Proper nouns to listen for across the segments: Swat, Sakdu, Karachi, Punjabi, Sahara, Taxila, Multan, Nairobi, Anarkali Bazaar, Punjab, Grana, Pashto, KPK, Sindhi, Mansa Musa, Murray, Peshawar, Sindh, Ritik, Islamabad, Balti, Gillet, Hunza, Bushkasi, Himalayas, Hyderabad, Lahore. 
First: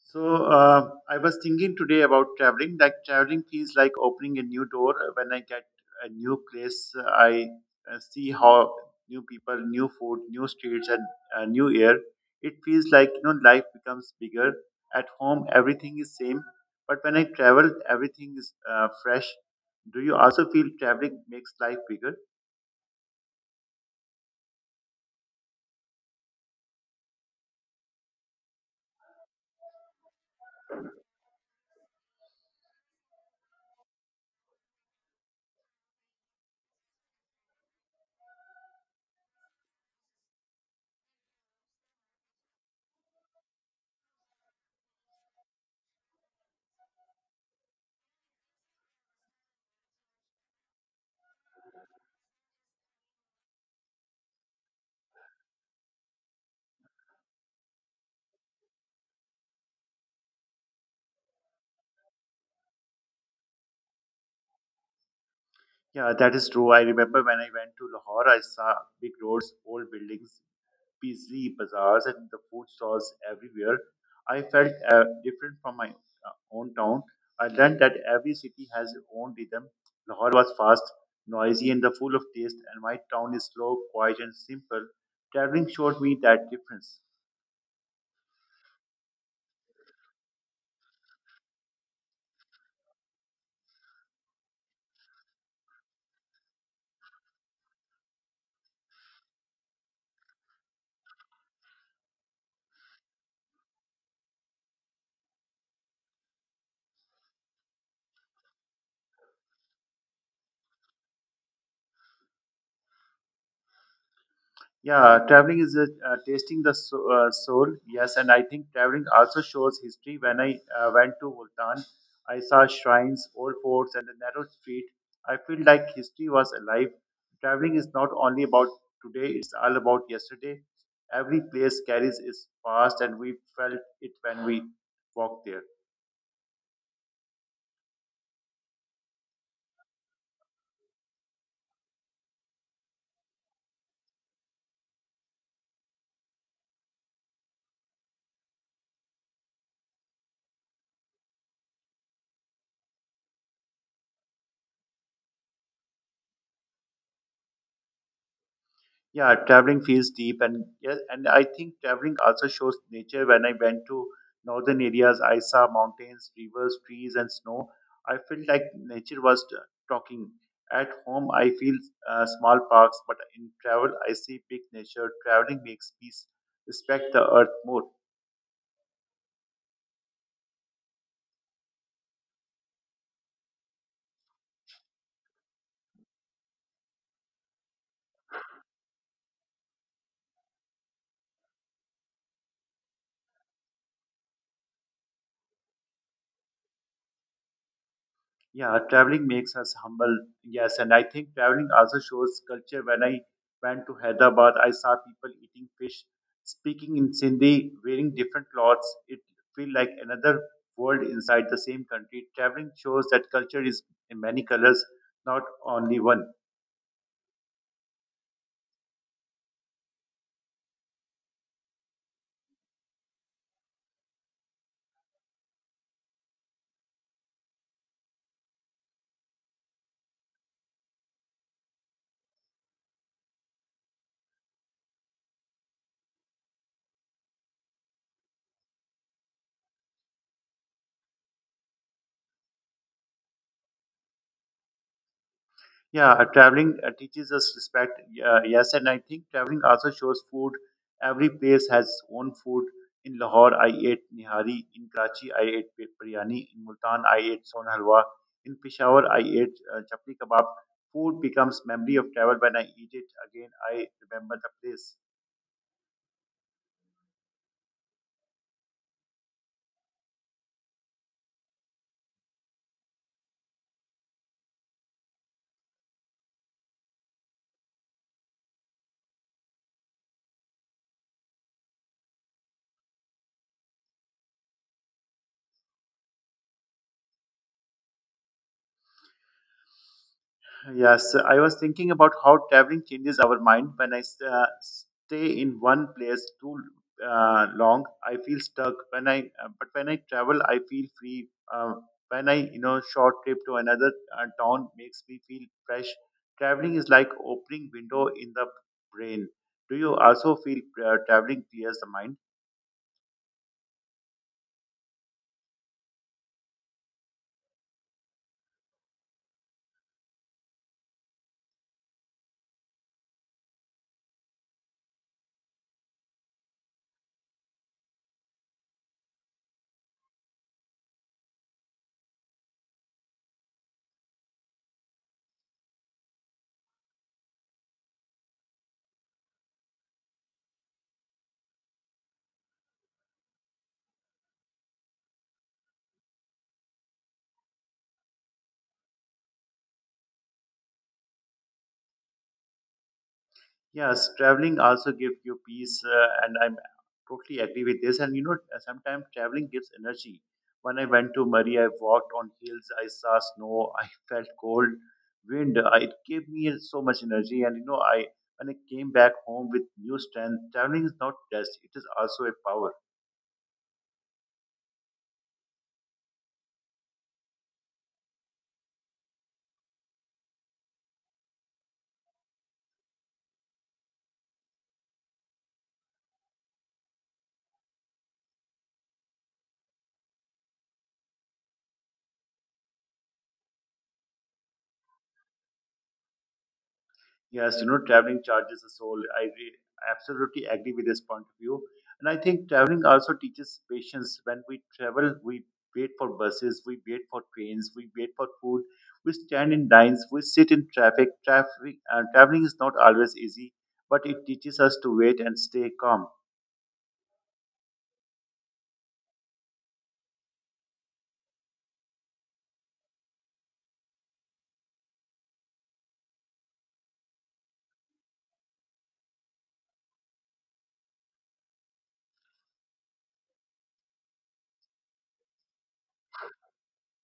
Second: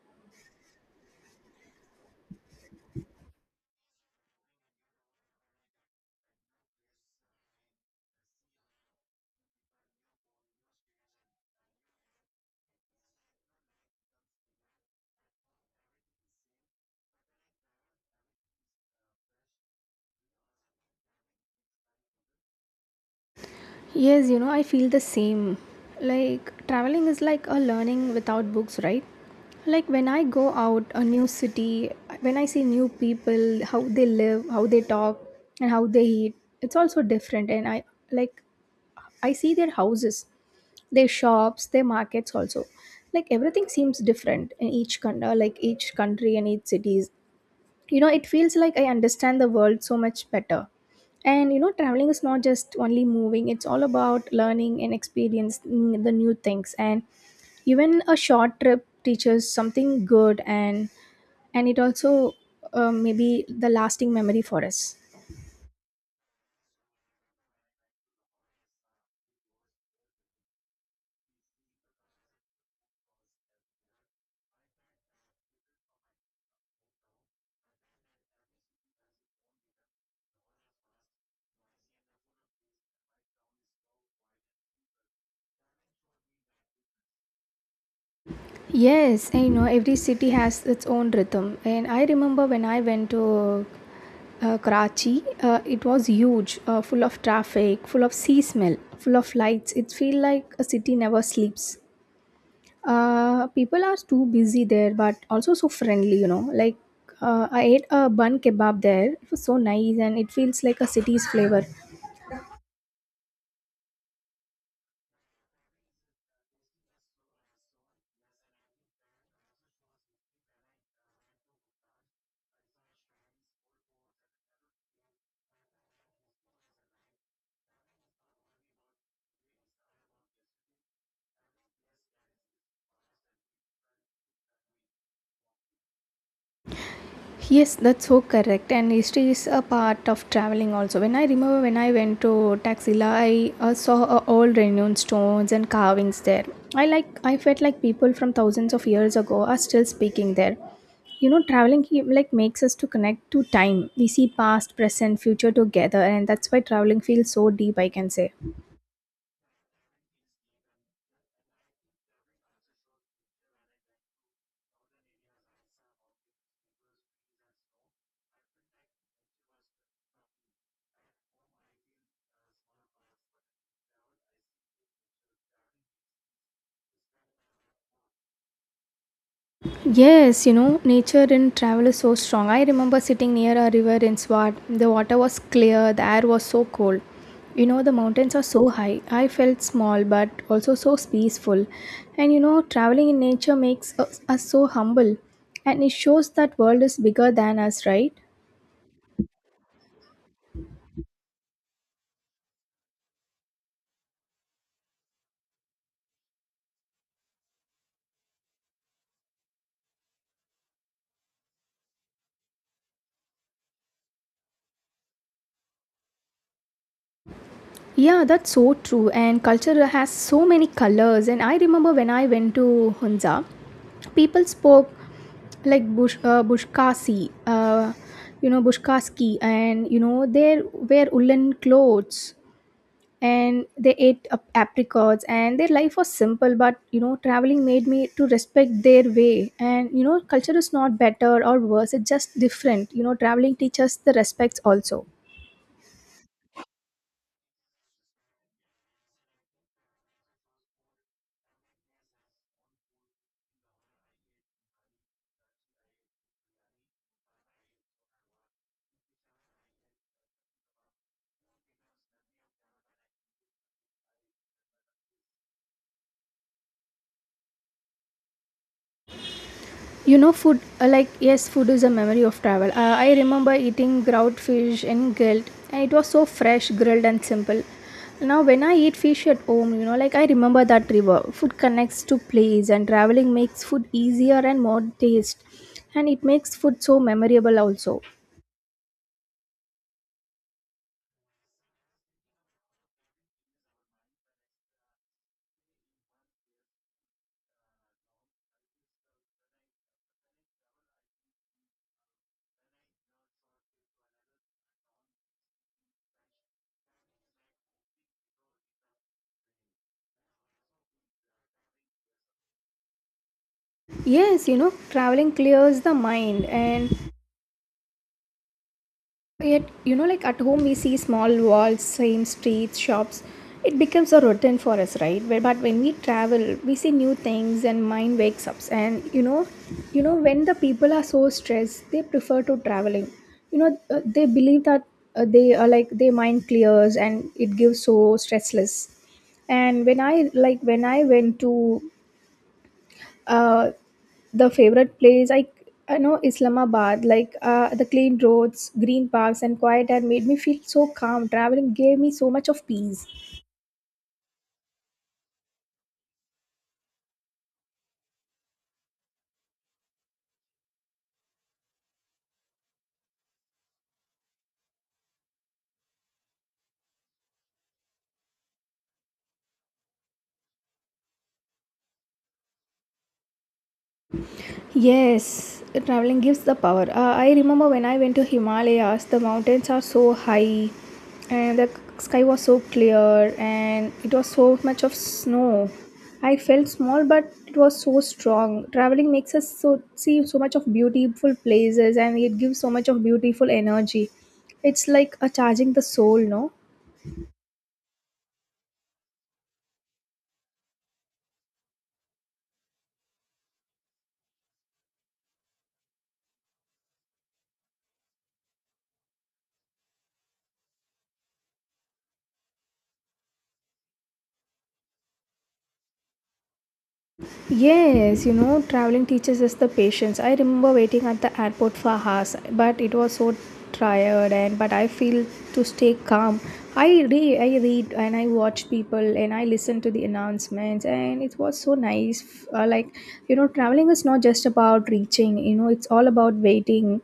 So I was thinking today about traveling. Like traveling feels like opening a new door. When I get a new place, I see how new people, new food, new streets, and new air. It feels like life becomes bigger. At home, everything is same, but when I travel, everything is fresh. Do you also feel traveling makes life bigger? Yes, you know, I feel the same. Like, traveling is like a learning without books, right? Like, when I go out a new city, when I see new people, how they live, how they talk, and how they eat, it's also different. And I like, I see their houses, their shops, their markets also. Like, everything seems different in each country, like each country and each cities, you know, it feels like I understand the world so much better. And you know, traveling is not just only moving, it's all about learning and experiencing the new things. And even a short trip teaches something good. And it also, maybe the lasting memory for us. Yeah, that is true. I remember when I went to Lahore, I saw big roads, old buildings, busy bazaars and the food stalls everywhere. I felt different from my own town. I learned that every city has its own rhythm. Lahore was fast, noisy, and the full of taste, and my town is slow, quiet, and simple. Traveling showed me that difference. Yes, I know every city has its own rhythm. And I remember when I went to Karachi. It was huge, full of traffic, full of sea smell, full of lights. It feels like a city never sleeps. People are too busy there, but also so friendly, you know. Like I ate a bun kebab there. It was so nice, and it feels like a city's flavor. Yeah, traveling is tasting the soul. Yes, and I think traveling also shows history. When I went to Multan, I saw shrines, old forts, and the narrow street. I feel like history was alive. Traveling is not only about today; it's all about yesterday. Every place carries its past, and we felt it when we walked there. Yes, that's so correct. And history is a part of traveling also. When I remember when I went to Taxila, I saw old renowned stones and carvings there. I like I felt like people from thousands of years ago are still speaking there. You know, traveling like makes us to connect to time. We see past, present, future together, and that's why traveling feels so deep, I can say. Yeah, traveling feels deep, and yeah, and I think traveling also shows nature. When I went to northern areas, I saw mountains, rivers, trees, and snow. I felt like nature was talking. At home, I feel small parks, but in travel, I see big nature. Traveling makes peace, respect the earth more. Yes, you know, nature in travel is so strong. I remember sitting near a river in Swat. The water was clear, the air was so cold. You know, the mountains are so high. I felt small but also so peaceful. And you know, traveling in nature makes us so humble, and it shows that world is bigger than us, right? Yeah, traveling makes us humble. Yes, and I think traveling also shows culture. When I went to Hyderabad, I saw people eating fish, speaking in Sindhi, wearing different clothes. It feel like another world inside the same country. Traveling shows that culture is in many colors, not only one. Yeah, that's so true. And culture has so many colors. And I remember when I went to Hunza, people spoke like Bush, Bushkasi, Bushkaski, and you know, they wear woolen clothes and they ate apricots, and their life was simple. But you know, traveling made me to respect their way. And you know, culture is not better or worse; it's just different. You know, traveling teaches the respects also. Yeah, traveling teaches us respect. Yes, and I think traveling also shows food. Every place has its own food. In Lahore, I ate nihari. In Karachi, I ate biryani. In Multan, I ate son halwa. In Peshawar, I ate chapli kebab. Food becomes memory of travel. When I eat it again, I remember the place. You know, yes, food is a memory of travel. I remember eating grout fish and grilled, and it was so fresh, grilled, and simple. Now, when I eat fish at home, you know, like, I remember that river. Food connects to place, and traveling makes food easier and more taste. And it makes food so memorable also. Yes, I was thinking about how traveling changes our mind. When I stay in one place too long, I feel stuck. When I but when I travel, I feel free. When I short trip to another town makes me feel fresh. Traveling is like opening window in the brain. Do you also feel traveling clears the mind? Yes, you know, traveling clears the mind. And yet, you know, like at home, we see small walls, same streets, shops. It becomes a routine for us, right? But when we travel, we see new things, and mind wakes up. And you know, when the people are so stressed, they prefer to traveling. You know, they believe that they are like their mind clears and it gives so stressless. And when I went to uh, the favorite place, I know Islamabad. Like the clean roads, green parks, and quiet air made me feel so calm. Traveling gave me so much of peace. Yes, traveling also gives you peace, and I'm totally agree with this. And you know, sometimes traveling gives energy. When I went to Murray, I walked on hills, I saw snow, I felt cold wind. I, it gave me so much energy, and you know, I when I came back home with new strength. Traveling is not just; it is also a power. Yes, traveling gives the power. I remember when I went to Himalayas, the mountains are so high and the sky was so clear and it was so much of snow. I felt small but it was so strong. Traveling makes us so see so much of beautiful places and it gives so much of beautiful energy. It's like a charging the soul, no? Yes, you know, traveling charges the soul. Absolutely agree with this point of view. And I think traveling also teaches patience. When we travel, we wait for buses, we wait for trains, we wait for food, we stand in lines, we sit in traffic. Traveling is not always easy, but it teaches us to wait and stay calm. Yes, you know, traveling teaches us the patience. I remember waiting at the airport for hours, but it was so tired and but I feel to stay calm. I read and I watch people and I listen to the announcements, and it was so nice. You know, traveling is not just about reaching, you know, it's all about waiting,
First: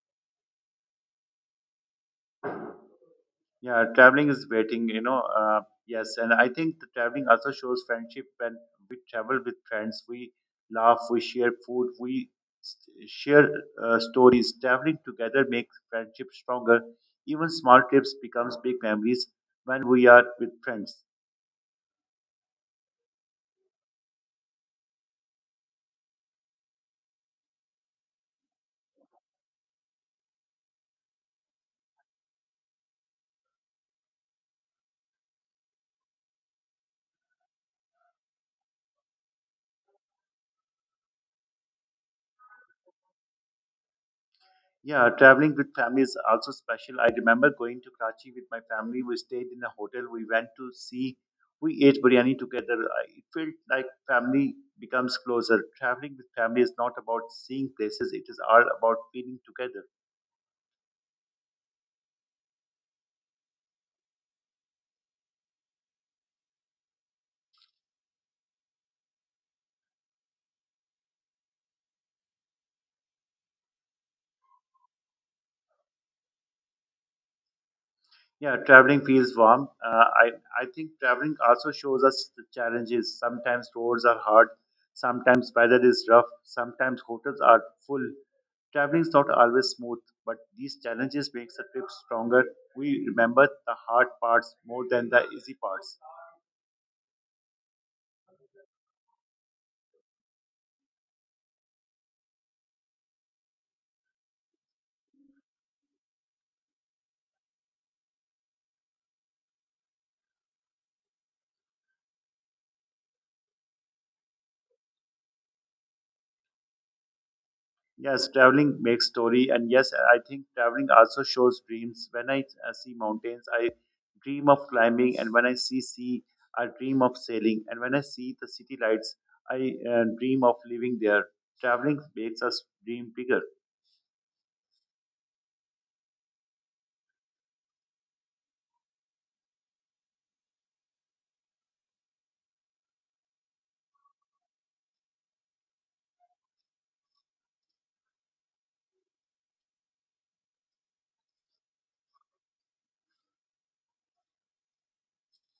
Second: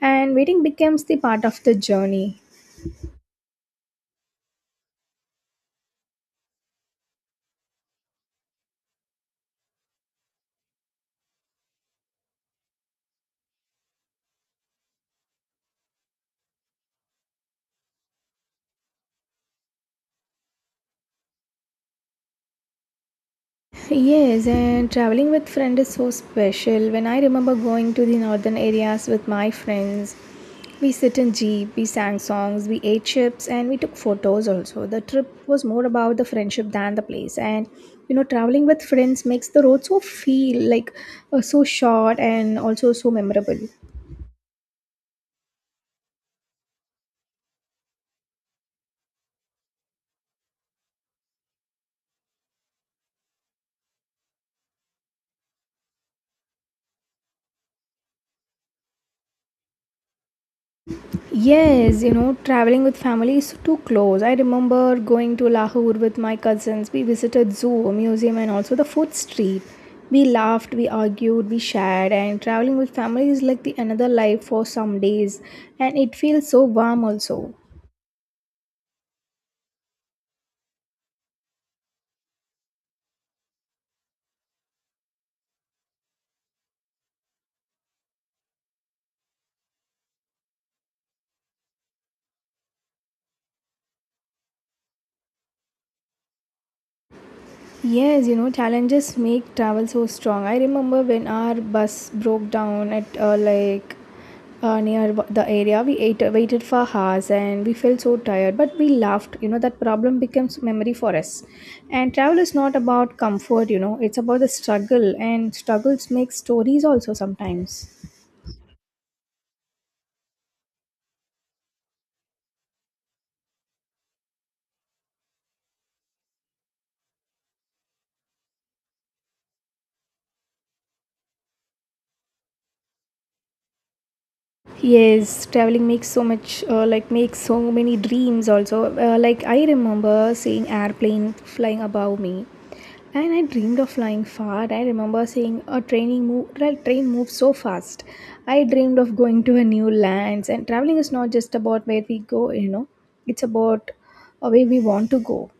and waiting becomes the part of the journey. Yeah, traveling is waiting, you know. Yes, and I think the traveling also shows friendship when we travel with friends. We laugh, we share food, s- share stories. Traveling together makes friendship stronger. Even small trips becomes big memories when we are with friends. Yes, and traveling with friend is so special. When I remember going to the northern areas with my friends, we sit in jeep, we sang songs, we ate chips, and we took photos also. The trip was more about the friendship than the place. And you know, traveling with friends makes the road so feel like so short and also so memorable. Yeah, traveling with family is also special. I remember going to Karachi with my family. We stayed in a hotel. We went to see, we ate biryani together. It felt like family becomes closer. Traveling with family is not about seeing places. It is all about feeling together. Yes, you know, traveling with family is too close. I remember going to Lahore with my cousins. We visited zoo, a museum, and also the food street. We laughed, we argued, we shared, and traveling with family is like the another life for some days, and it feels so warm also. Yeah, traveling feels warm. I think traveling also shows us the challenges. Sometimes roads are hard. Sometimes weather is rough. Sometimes hotels are full. Traveling is not always smooth, but these challenges makes the trip stronger. We remember the hard parts more than the easy parts. Yes, you know, challenges make travel so strong. I remember when our bus broke down at near the area, we ate, waited for hours and we felt so tired, but we laughed. You know, that problem becomes memory for us. And travel is not about comfort, you know, it's about the struggle, and struggles make stories also sometimes. Yes, traveling makes story, and yes, I think traveling also shows dreams. When I see mountains, I dream of climbing, and when I see sea, I dream of sailing, and when I see the city lights, I dream of living there. Traveling makes us dream bigger. Yes, traveling makes so much, makes so many dreams also. Like I remember seeing airplane flying above me, and I dreamed of flying far. I remember seeing a training move, like train move so fast. I dreamed of going to a new lands, and traveling is not just about where we go, you know, it's about where we want to go.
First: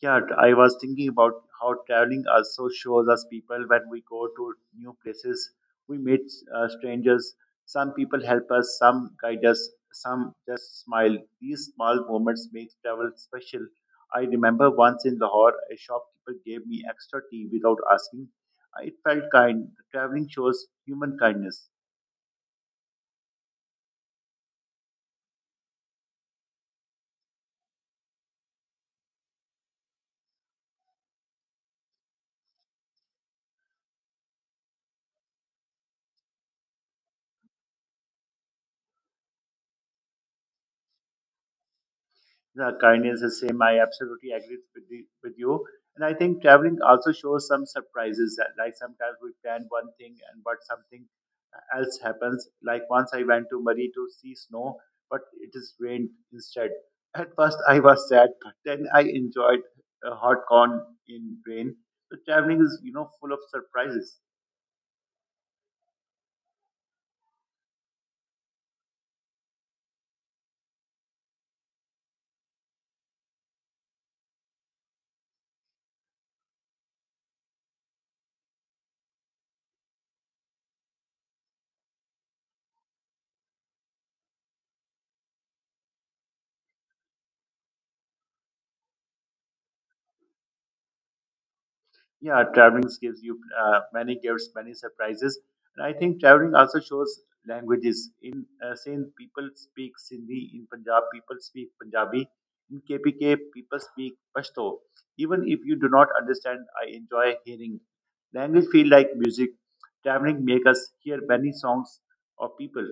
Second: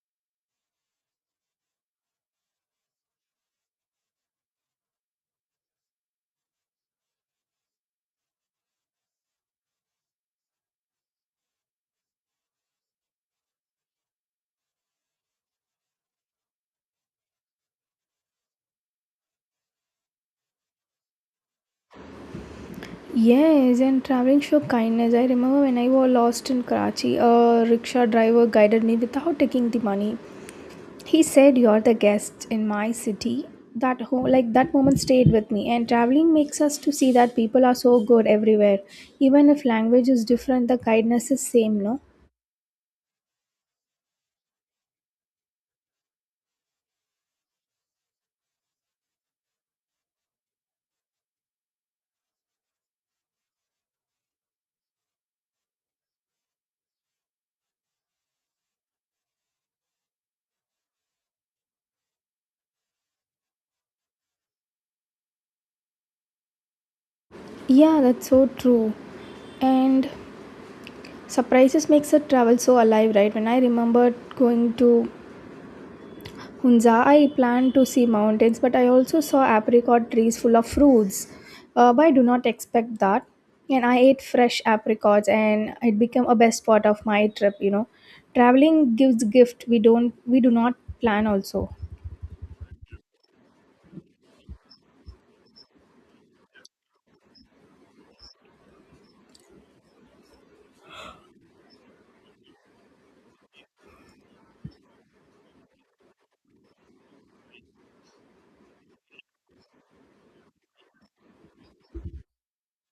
Yeah, I was thinking about how traveling also shows us people when we go to new places. We meet strangers. Some people help us, some guide us, some just smile. These small moments make travel special. I remember once in Lahore, a shopkeeper gave me extra tea without asking. It felt kind. Traveling shows human kindness. Yes, and traveling show kindness. I remember when I was lost in Karachi, a rickshaw driver guided me without taking the money. He said, you're the guest in my city. That whole like that moment stayed with me, and traveling makes us to see that people are so good everywhere. Even if language is different, the kindness is same, no? Yeah, kindness is same. I absolutely agree with, the, with you. And I think traveling also shows some surprises. That, like sometimes we plan one thing and but something else happens. Like once I went to Murray to see snow, but it is rained instead. At first I was sad, but then I enjoyed a hot corn in rain. So traveling is full of surprises. Yeah, that's so true. And surprises makes a travel so alive, right? When I remembered going to Hunza, I planned to see mountains, but I also saw apricot trees full of fruits. But I do not expect that. And I ate fresh apricots, and it became a best part of my trip. You know, traveling gives gift We don't. we do not plan also. Yeah, traveling gives you many gifts many surprises, and I think traveling also shows languages in sindh, people speak sindhi, in punjab people speak punjabi, in KPK people speak pashto. Even if you do not understand, I enjoy hearing language feel like music. Traveling make us hear many songs of people.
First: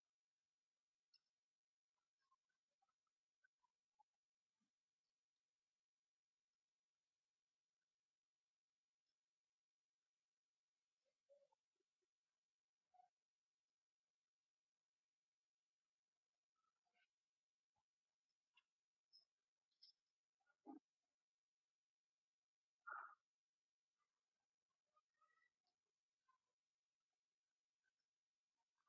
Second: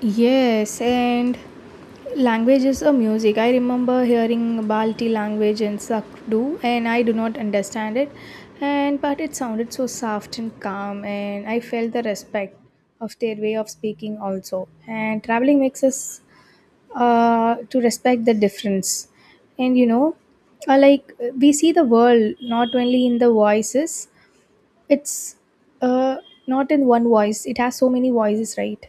Yes, and languages or music. I remember hearing Balti language in Sakdu, and I do not understand it, and but it sounded so soft and calm, and I felt the respect of their way of speaking also. And traveling makes us to respect the difference, and you know, uh, like we see the world not only in the voices. It's uh, not in one voice. It has so many voices, right?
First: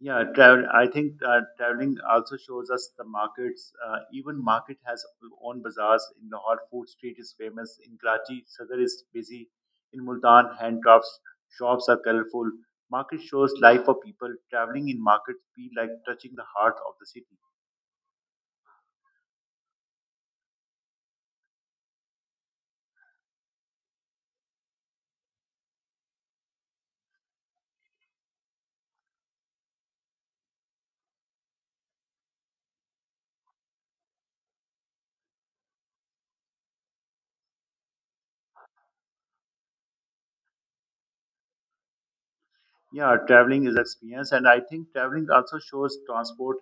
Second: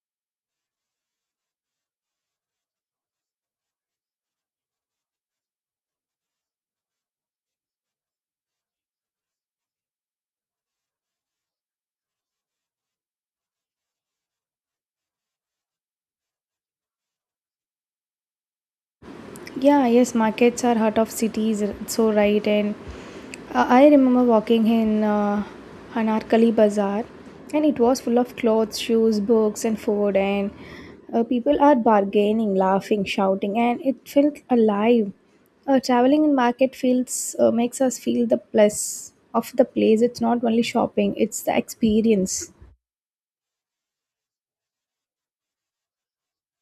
Yeah, travel. I think traveling also shows us the markets. Even market has own bazaars. In Lahore, food street is famous. In Karachi, Sadr is busy. In Multan, hand drops shops are colorful. Market shows life of people. Traveling in markets feel like touching the heart of the city. Yeah, yes, markets are heart of cities, so right. And I remember walking in Anarkali Bazaar, and it was full of clothes, shoes, books, and food. And people are bargaining, laughing, shouting, and it felt alive. Traveling in market feels makes us feel the plus of the place. It's not only shopping; it's the experience. Yeah, traveling is experience, and I think traveling also shows transport.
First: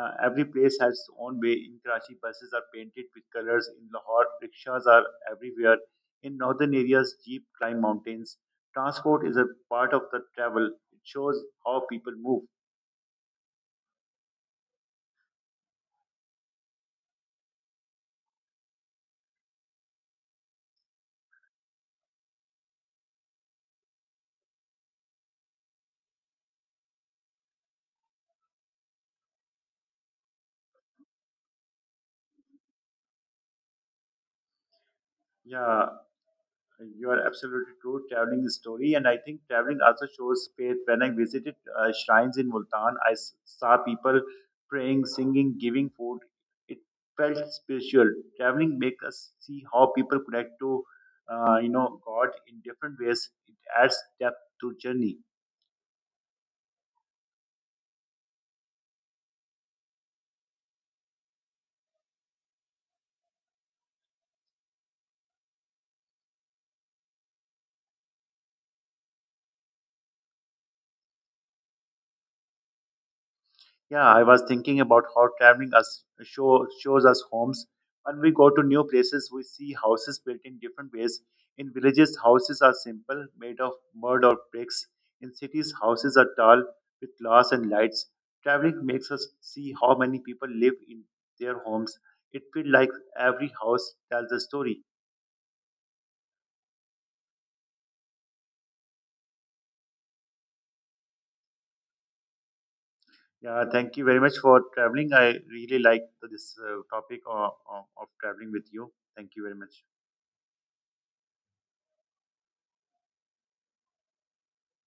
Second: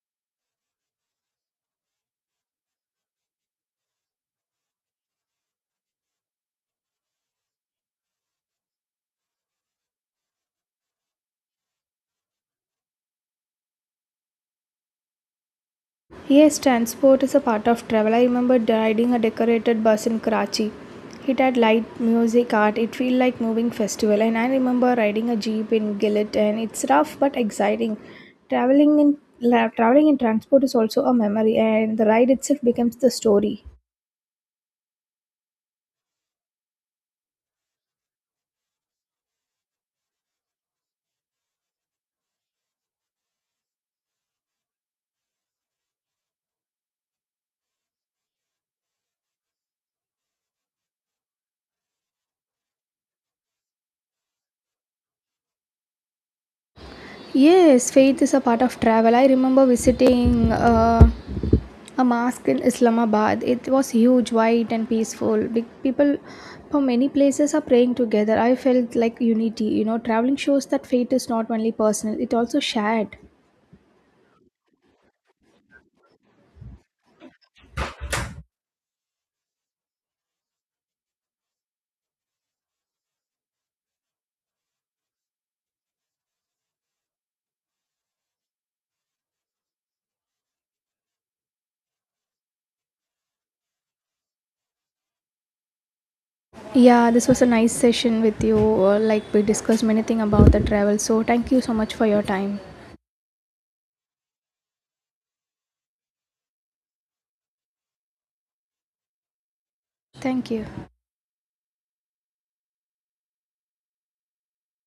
Every place has its own way. In Karachi, buses are painted with colors. In Lahore, rickshaws are everywhere. In northern areas, jeep climb mountains. Transport is a part of the travel. It shows how people move. Yes, transport is a part of travel. I remember riding a decorated bus in Karachi. It had light, music, art. It felt like moving festival. And I remember riding a jeep in Gillet, and it's rough but exciting. Traveling in transport is also a memory, and the ride itself becomes the story. Yeah, you are absolutely true. Traveling is story, and I think traveling also shows faith. When I visited shrines in Multan, saw people praying, singing, giving food. It felt spiritual. Traveling makes us see how people connect to God in different ways. It adds depth to journey. Yes, faith is a part of travel. I remember visiting. A mosque in Islamabad. It was huge, white, and peaceful. Big people from many places are praying together. I felt like unity. You know, traveling shows that faith is not only personal; it also shared. Yeah, I was thinking about how shows us homes. When we go to new places, we see houses built in different ways. In villages, houses are simple, made of mud or bricks. In cities, houses are tall, with glass and lights. Traveling makes us see how many people live in their homes. It feels like every house tells a story. Yeah, this was a nice session with you. Like we discussed many things about the travel. So thank you so much for your time. Yeah, thank you very much for traveling. I really like this topic of traveling with you. Thank you very much. Thank you.